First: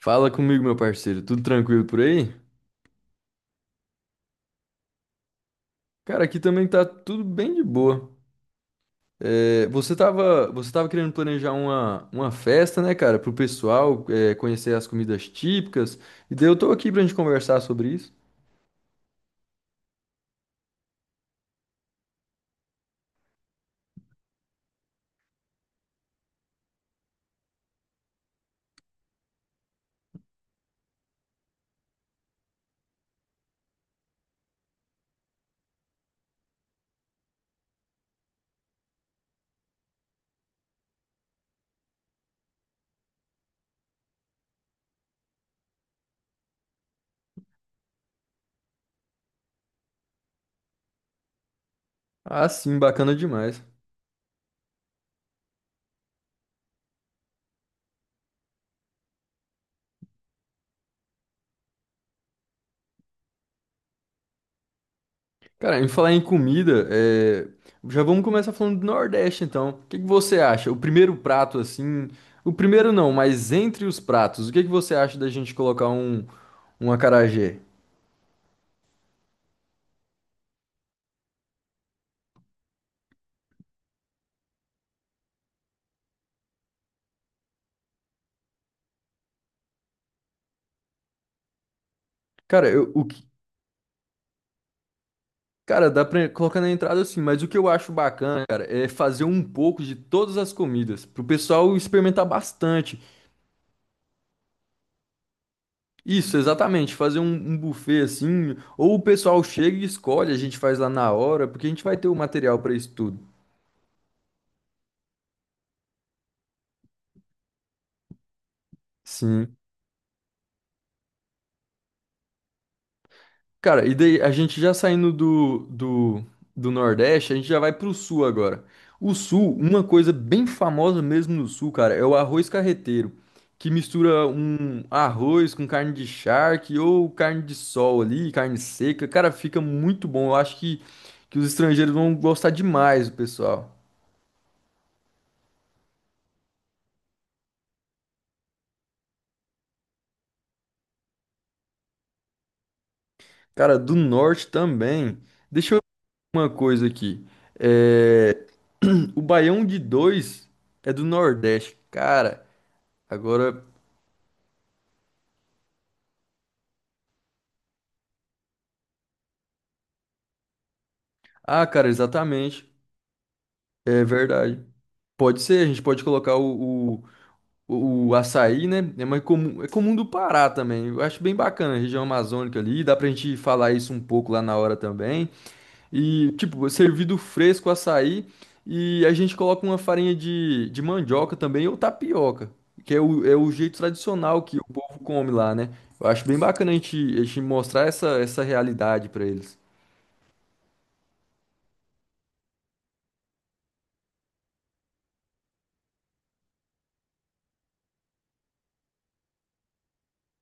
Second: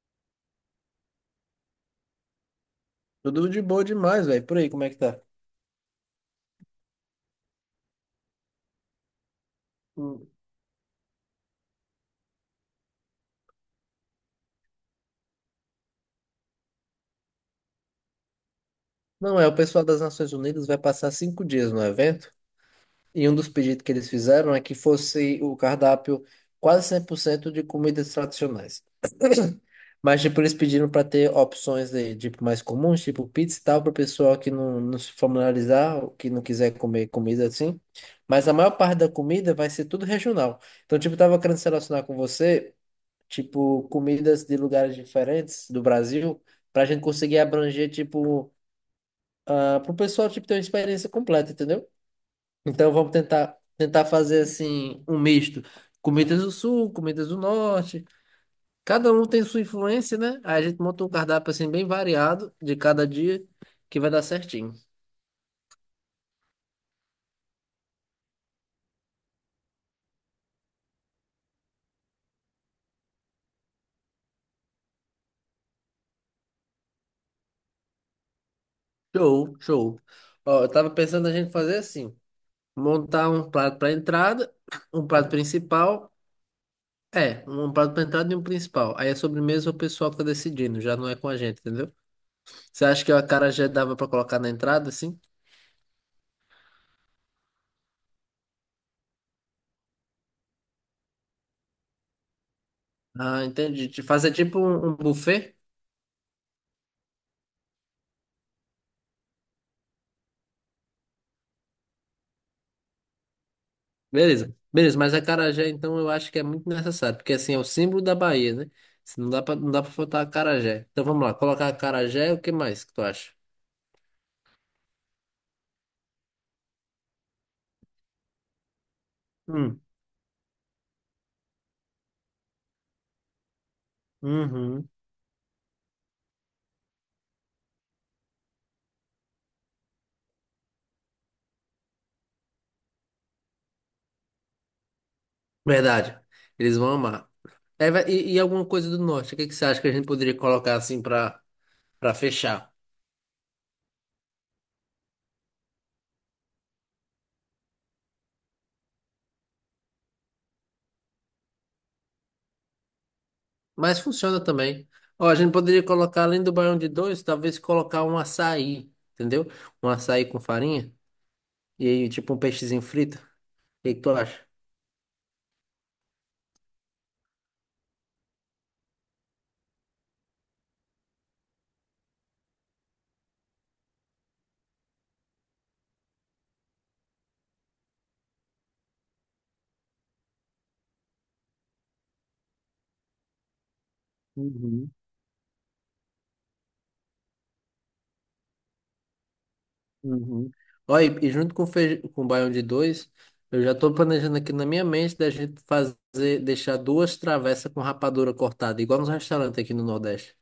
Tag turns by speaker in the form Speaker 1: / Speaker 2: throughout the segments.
Speaker 1: Fala comigo, meu parceiro. Tudo tranquilo por aí?
Speaker 2: Tudo de boa demais, velho. Por aí, como é que tá?
Speaker 1: Cara, aqui também tá tudo bem de boa. É, você
Speaker 2: Hum.
Speaker 1: tava, você tava querendo planejar uma festa, né, cara, pro pessoal, é, conhecer as comidas típicas. E daí eu tô aqui pra gente conversar sobre isso.
Speaker 2: Não, é, o pessoal das Nações Unidas vai passar 5 dias no evento e um dos pedidos que eles fizeram é que fosse o cardápio quase 100% de comidas tradicionais. Mas, tipo, eles pediram para ter opções de, tipo, mais comuns, tipo pizza e tal, para o pessoal que não se familiarizar, que não quiser comer comida assim. Mas a maior parte da comida vai ser tudo regional. Então, tipo, eu tava querendo se relacionar com você. Tipo, comidas de lugares diferentes do Brasil, para a gente conseguir abranger, tipo, para o pessoal, tipo, ter uma experiência completa, entendeu?
Speaker 1: Ah, sim,
Speaker 2: Então, vamos
Speaker 1: bacana
Speaker 2: tentar,
Speaker 1: demais.
Speaker 2: tentar fazer, assim, um misto. Comidas do Sul, comidas do Norte. Cada um tem sua influência, né? Aí a gente monta um cardápio, assim, bem variado de cada dia, que vai dar certinho.
Speaker 1: Cara, em falar em comida, é, já vamos começar falando do Nordeste, então. O que que você acha? O primeiro prato, assim. O primeiro não, mas entre os pratos, o que que você acha da gente colocar um acarajé?
Speaker 2: Show, show. Ó, eu tava pensando a gente fazer assim, montar um prato para entrada, um prato principal. É, um prato pra entrada e um principal. Aí a sobremesa é o pessoal que tá decidindo, já não é com a gente, entendeu?
Speaker 1: Cara,
Speaker 2: Você
Speaker 1: eu,
Speaker 2: acha
Speaker 1: o
Speaker 2: que o
Speaker 1: que
Speaker 2: acarajé dava pra colocar na entrada, assim?
Speaker 1: Cara, dá pra colocar na entrada assim, mas o que eu acho bacana, cara, é fazer um pouco de todas as comidas, pro pessoal experimentar bastante.
Speaker 2: Ah, entendi. De fazer tipo um buffet?
Speaker 1: Isso, exatamente, fazer um buffet assim, ou o pessoal chega e escolhe, a gente faz lá na hora, porque a gente vai ter o material pra isso tudo.
Speaker 2: Beleza. Beleza, mas acarajé, então, eu acho que é muito necessário, porque assim, é o símbolo da Bahia, né? Se Não dá pra,
Speaker 1: Sim.
Speaker 2: não dá pra faltar acarajé. Então vamos lá, colocar acarajé, o que mais que tu acha?
Speaker 1: Cara, e daí a gente já saindo do Nordeste, a gente já vai pro Sul agora. O Sul,
Speaker 2: Hum,
Speaker 1: uma coisa bem famosa mesmo no Sul, cara, é o arroz carreteiro, que mistura um
Speaker 2: uhum.
Speaker 1: arroz com carne de charque ou carne de sol ali, carne seca. Cara, fica muito bom. Eu acho que os estrangeiros vão gostar demais, o pessoal.
Speaker 2: Verdade. Eles vão amar. E alguma coisa do norte, o que que você acha que a gente poderia colocar assim pra, pra fechar?
Speaker 1: Cara, do Norte também. Deixa eu ver uma coisa aqui. É... O baião de dois é do Nordeste, cara. Agora.
Speaker 2: Mas funciona também. Ó, a gente poderia colocar, além do baião de dois, talvez colocar um açaí, entendeu? Um açaí com farinha
Speaker 1: Ah,
Speaker 2: e
Speaker 1: cara,
Speaker 2: aí, tipo um
Speaker 1: exatamente.
Speaker 2: peixezinho frito. O que que
Speaker 1: É
Speaker 2: tu acha?
Speaker 1: verdade. Pode ser, a gente pode colocar o açaí, né? É mais comum, é comum do Pará também. Eu acho bem bacana a região amazônica ali. Dá pra gente falar isso um pouco lá na hora também. E, tipo, servido fresco açaí. E a gente coloca uma farinha de mandioca também ou tapioca, que é o jeito tradicional que o
Speaker 2: Uhum,
Speaker 1: povo come lá, né? Eu acho bem bacana a gente mostrar essa realidade pra eles.
Speaker 2: uhum. Ó, e junto com, com o baião de dois, eu já tô planejando aqui na minha mente da gente fazer, deixar duas travessas com rapadura cortada, igual nos restaurantes aqui no Nordeste. O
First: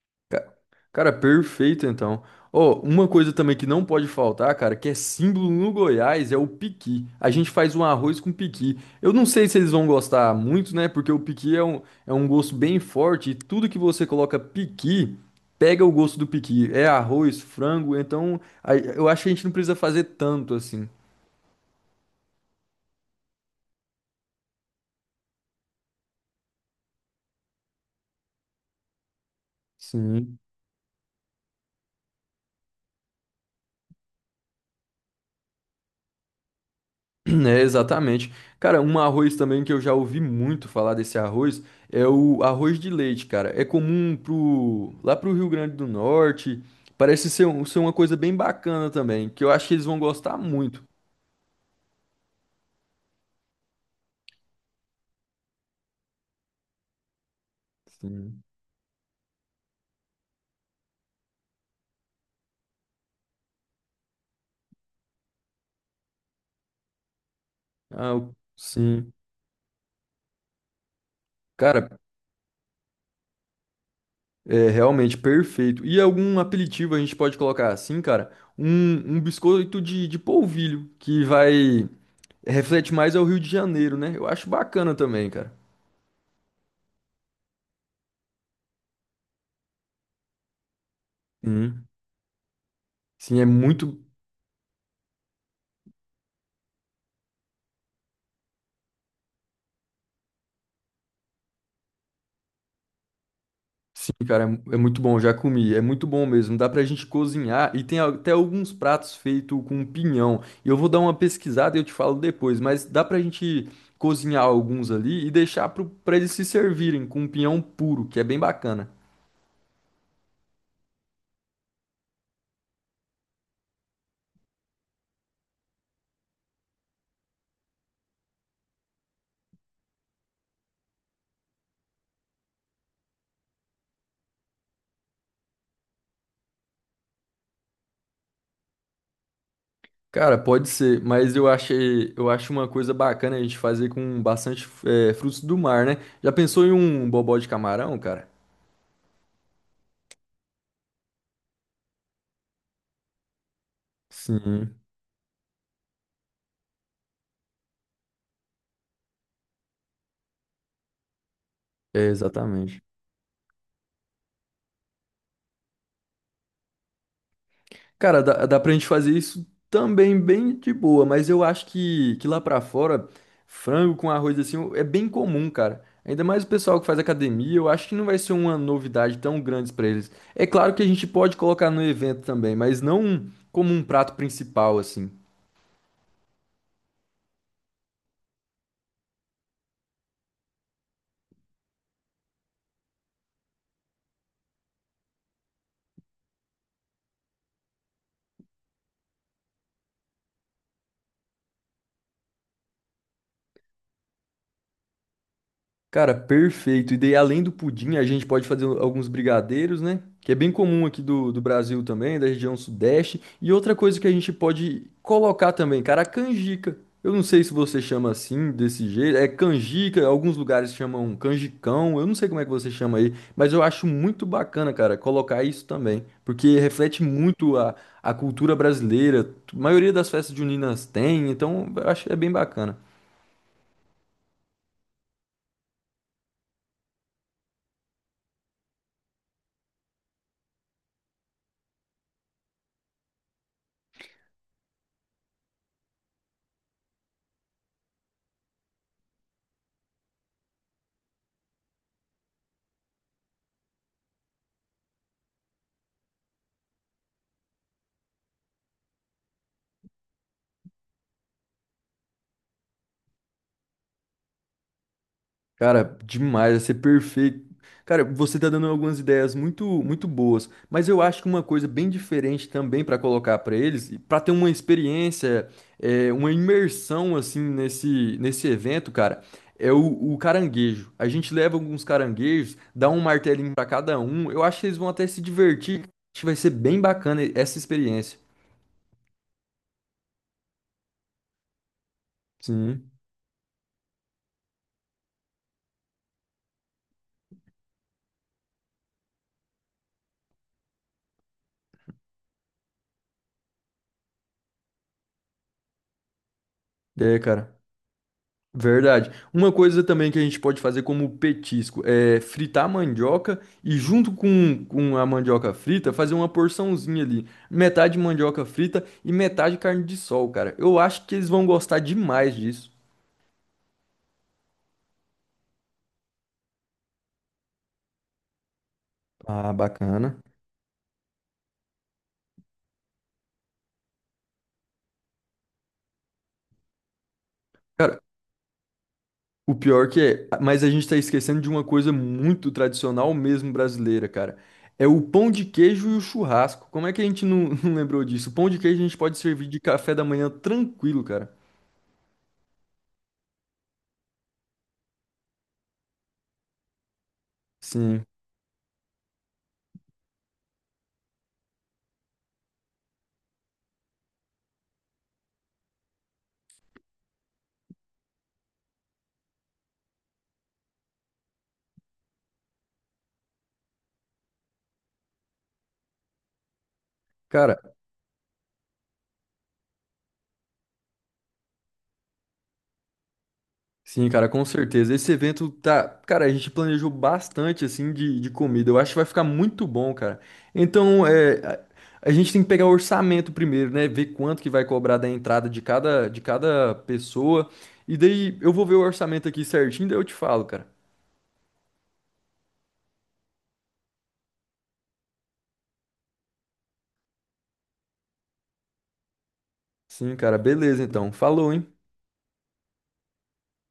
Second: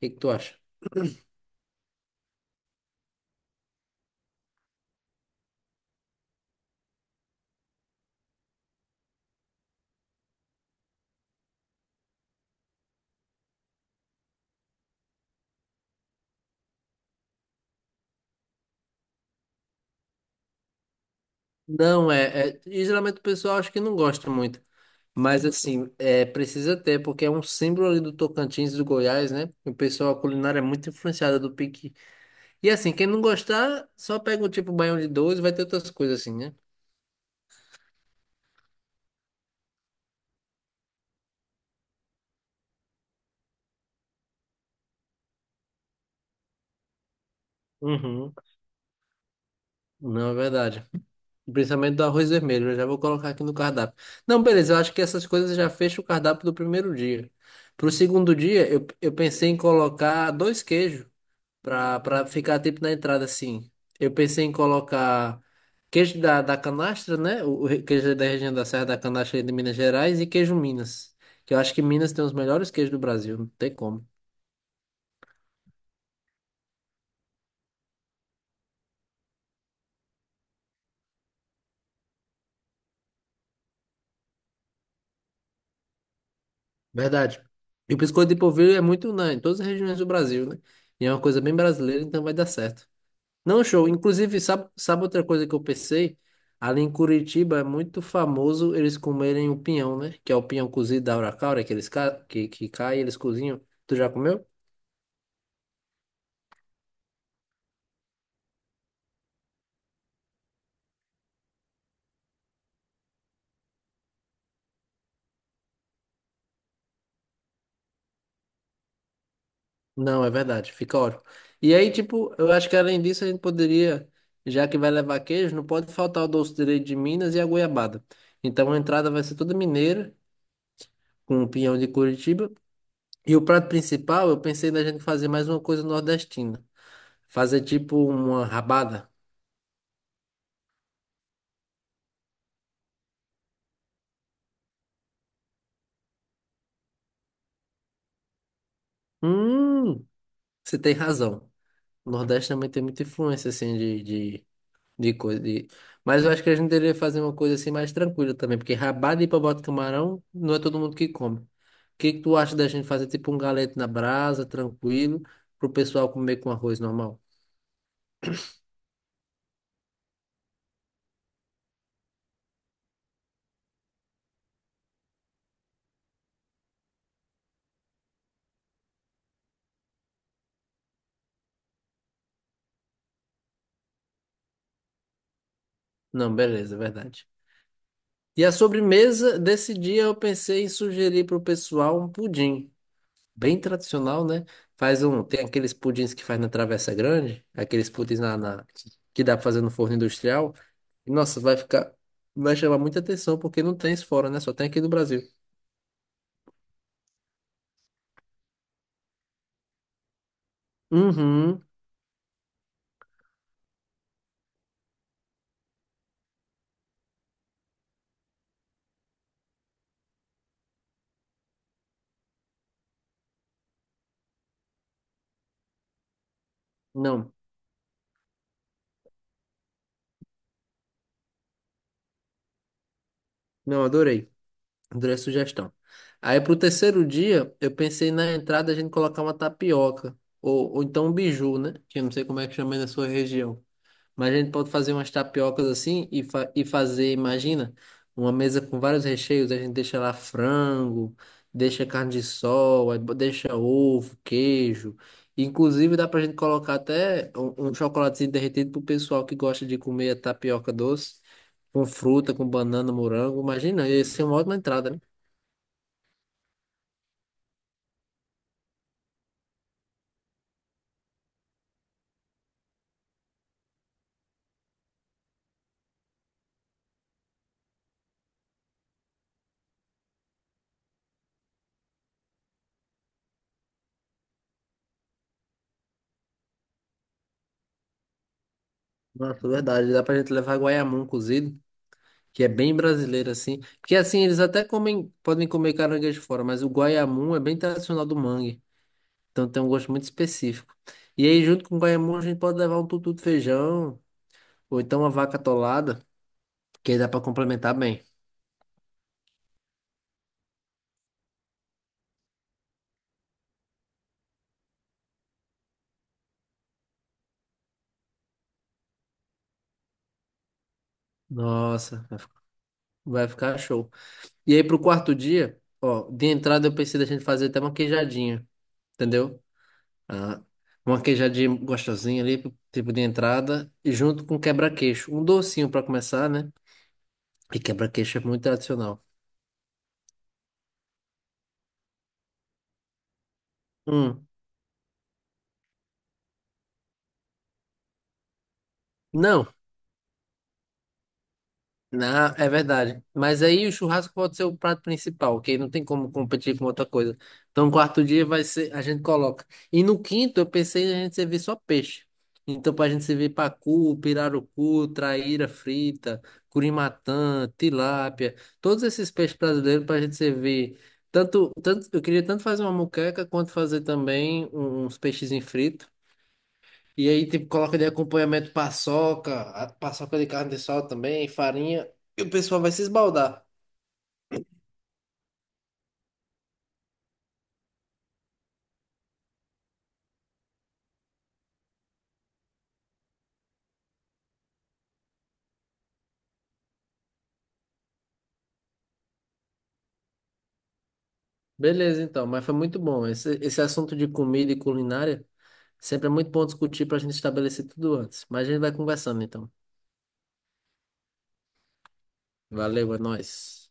Speaker 2: que que tu acha?
Speaker 1: Cara, perfeito então. Ó, uma coisa também que não pode faltar, cara, que é símbolo no Goiás, é o piqui. A gente faz um arroz com piqui. Eu não sei se eles vão gostar muito, né? Porque o piqui é um gosto bem forte e tudo que você coloca piqui, pega o gosto do piqui. É arroz, frango, então aí eu acho que a gente não precisa fazer tanto assim.
Speaker 2: Não, é, é. E Geralmente o pessoal acho que não gosta muito. Mas assim, é, precisa ter, porque é um símbolo ali do Tocantins, do Goiás, né? O pessoal, a
Speaker 1: Sim.
Speaker 2: culinária é muito influenciada do piqui. E assim, quem não gostar, só pega o tipo baião de dois e vai ter outras coisas assim, né?
Speaker 1: É, exatamente. Cara, um arroz também que eu já ouvi muito falar desse arroz é o arroz de leite, cara. É comum pro, lá pro Rio Grande do Norte. Parece ser, ser uma coisa bem
Speaker 2: Uhum.
Speaker 1: bacana também, que eu acho que eles vão
Speaker 2: Não, é
Speaker 1: gostar muito.
Speaker 2: verdade. Principalmente do arroz vermelho, eu já vou colocar aqui no cardápio. Não, beleza, eu acho que essas coisas já fecham o cardápio do primeiro dia. Pro segundo
Speaker 1: Sim.
Speaker 2: dia, eu pensei em colocar dois queijos. Pra, pra ficar tipo na entrada assim. Eu pensei em colocar queijo da canastra, né? O
Speaker 1: Ah,
Speaker 2: queijo da região da Serra da
Speaker 1: sim.
Speaker 2: Canastra de Minas Gerais e queijo Minas. Que eu acho que
Speaker 1: Cara,
Speaker 2: Minas tem os melhores queijos do Brasil, não tem como.
Speaker 1: é realmente perfeito. E algum apelitivo a gente pode colocar assim, cara? Um biscoito de polvilho, que vai... Reflete mais ao Rio de Janeiro, né? Eu acho bacana também, cara.
Speaker 2: Verdade. E o biscoito de polvilho é muito unânime em todas as regiões do Brasil, né? E é uma coisa bem
Speaker 1: Sim,
Speaker 2: brasileira, então vai dar certo.
Speaker 1: sim, é
Speaker 2: Não, show.
Speaker 1: muito.
Speaker 2: Inclusive, sabe, sabe outra coisa que eu pensei? Ali em Curitiba é muito famoso eles comerem o pinhão, né? Que é o pinhão cozido da Aura Caura, que eles que cai, eles cozinham. Tu já
Speaker 1: Sim, cara, é
Speaker 2: comeu?
Speaker 1: muito bom, já comi, é muito bom mesmo. Dá pra gente cozinhar e tem até alguns pratos feitos com pinhão. E eu vou dar uma pesquisada e eu te falo depois, mas dá pra gente cozinhar alguns ali e deixar pra eles se servirem com pinhão puro, que é bem bacana.
Speaker 2: Não, é verdade, fica ótimo. E aí, tipo, eu acho que além disso a gente poderia, já que vai levar queijo, não pode faltar o doce de leite de Minas e a goiabada. Então a entrada vai ser toda mineira, com o pinhão de Curitiba. E o prato principal, eu pensei da gente fazer mais uma coisa nordestina. Fazer tipo uma rabada.
Speaker 1: Cara, pode ser, mas eu acho uma coisa bacana a gente fazer com bastante frutos do mar, né? Já pensou em um bobó de camarão, cara?
Speaker 2: Hum, você tem razão. O Nordeste também tem muita influência, assim, de,
Speaker 1: Sim,
Speaker 2: De coisa de... Mas eu acho que a gente deveria fazer uma coisa assim mais tranquila também, porque rabada e papote de camarão não é todo mundo que come. O
Speaker 1: é
Speaker 2: que que tu acha da
Speaker 1: exatamente.
Speaker 2: gente fazer tipo um galeto na brasa, tranquilo, pro pessoal comer com arroz normal?
Speaker 1: Cara, dá pra gente fazer isso também bem de boa, mas eu acho que lá pra fora, frango com arroz assim é bem comum, cara. Ainda mais o pessoal que faz academia, eu acho que não vai ser uma novidade tão grande pra eles. É claro que a gente pode colocar no evento também, mas não como um prato principal, assim.
Speaker 2: Não, beleza, é verdade. E a sobremesa desse dia eu pensei em sugerir pro pessoal um pudim. Bem tradicional, né? Faz um, tem aqueles pudins que faz na Travessa Grande, aqueles pudins na que dá pra fazer no forno industrial. E, nossa, vai ficar, vai chamar muita atenção porque não tem isso fora, né? Só tem aqui no Brasil.
Speaker 1: Cara, perfeito. E daí, além do pudim, a gente pode fazer alguns brigadeiros, né? Que é bem comum aqui do
Speaker 2: Uhum.
Speaker 1: Brasil também, da região sudeste. E outra coisa que a gente pode colocar também, cara, a canjica. Eu não sei se você chama assim, desse jeito. É canjica, alguns lugares chamam canjicão. Eu não sei como é que você chama aí, mas eu acho muito bacana, cara, colocar isso também. Porque reflete
Speaker 2: Não,
Speaker 1: muito a cultura brasileira. A maioria das festas juninas tem, então eu acho que é bem bacana.
Speaker 2: não, adorei. Adorei a sugestão. Aí pro terceiro dia, eu pensei na entrada a gente colocar uma tapioca ou então um biju, né? Que eu não sei como é que chama aí na sua região. Mas a gente pode fazer umas tapiocas assim e, fa e fazer, imagina, uma mesa com vários recheios. A gente deixa lá frango, deixa carne de sol, deixa ovo, queijo. Inclusive dá pra gente colocar até um chocolatezinho derretido pro pessoal que gosta de comer a tapioca doce, com fruta, com banana, morango. Imagina, ia ser uma ótima entrada, né?
Speaker 1: Cara, demais, vai ser perfeito. Cara, você tá dando algumas ideias muito muito boas, mas eu acho que uma coisa bem diferente também para colocar para eles, para ter uma experiência, é, uma imersão assim nesse evento, cara, é o caranguejo. A gente leva alguns caranguejos, dá um martelinho para cada um. Eu acho que eles vão até se divertir. Acho que vai ser bem bacana essa experiência.
Speaker 2: Nossa, verdade. Dá pra gente levar guaiamum cozido. Que é bem
Speaker 1: Sim,
Speaker 2: brasileiro assim. Porque assim, eles até comem, podem comer caranguejo fora, mas o guaiamum é bem tradicional do mangue. Então tem um gosto muito específico. E aí, junto com o guaiamum, a gente pode levar um tutu de feijão, ou então uma vaca atolada, que aí dá
Speaker 1: é,
Speaker 2: pra
Speaker 1: cara.
Speaker 2: complementar bem.
Speaker 1: Verdade. Uma coisa também que a gente pode fazer como petisco é fritar a mandioca e junto com a mandioca frita fazer uma porçãozinha ali. Metade mandioca frita e metade carne de sol, cara. Eu acho que eles vão gostar
Speaker 2: Nossa,
Speaker 1: demais disso.
Speaker 2: vai ficar show. E aí, pro quarto dia, ó, de entrada eu pensei da gente fazer até uma queijadinha, entendeu?
Speaker 1: Ah, bacana.
Speaker 2: Ah, uma queijadinha gostosinha ali, tipo de entrada, e junto com quebra-queixo. Um docinho pra começar, né? E
Speaker 1: Cara,
Speaker 2: quebra-queixo é muito tradicional.
Speaker 1: o pior que é, mas a gente tá esquecendo de uma coisa muito tradicional mesmo brasileira,
Speaker 2: Hum.
Speaker 1: cara. É o pão de queijo e o churrasco. Como é que a gente não lembrou disso? O pão de queijo a gente pode
Speaker 2: Não,
Speaker 1: servir de café da manhã tranquilo, cara.
Speaker 2: na- É verdade. Mas aí o churrasco pode ser o prato principal, ok? Não tem como competir com outra coisa. Então, no quarto
Speaker 1: Sim.
Speaker 2: dia vai ser, a gente coloca. E no quinto, eu pensei em a gente servir só peixe. Então, pra gente servir pacu, pirarucu, traíra frita, curimatã, tilápia, todos esses peixes brasileiros pra gente servir. Tanto eu queria tanto fazer uma moqueca quanto fazer também uns peixes fritos. E aí, tipo,
Speaker 1: Cara,
Speaker 2: coloca de acompanhamento paçoca, a paçoca de carne de sol também, farinha, e o pessoal vai se esbaldar.
Speaker 1: Sim, cara, com certeza. Esse evento tá. Cara, a gente planejou bastante, assim, de comida. Eu acho que vai ficar muito bom, cara. Então, é, a gente tem que pegar o orçamento primeiro, né? Ver quanto que vai cobrar da entrada de cada pessoa. E daí eu vou ver o orçamento aqui certinho, daí eu te falo, cara.
Speaker 2: Beleza, então, mas foi muito bom. Esse assunto de comida e culinária sempre é muito bom discutir para a gente estabelecer tudo antes. Mas a gente vai conversando, então.
Speaker 1: Sim, cara, beleza, então. Falou, hein?
Speaker 2: Valeu, é nóis.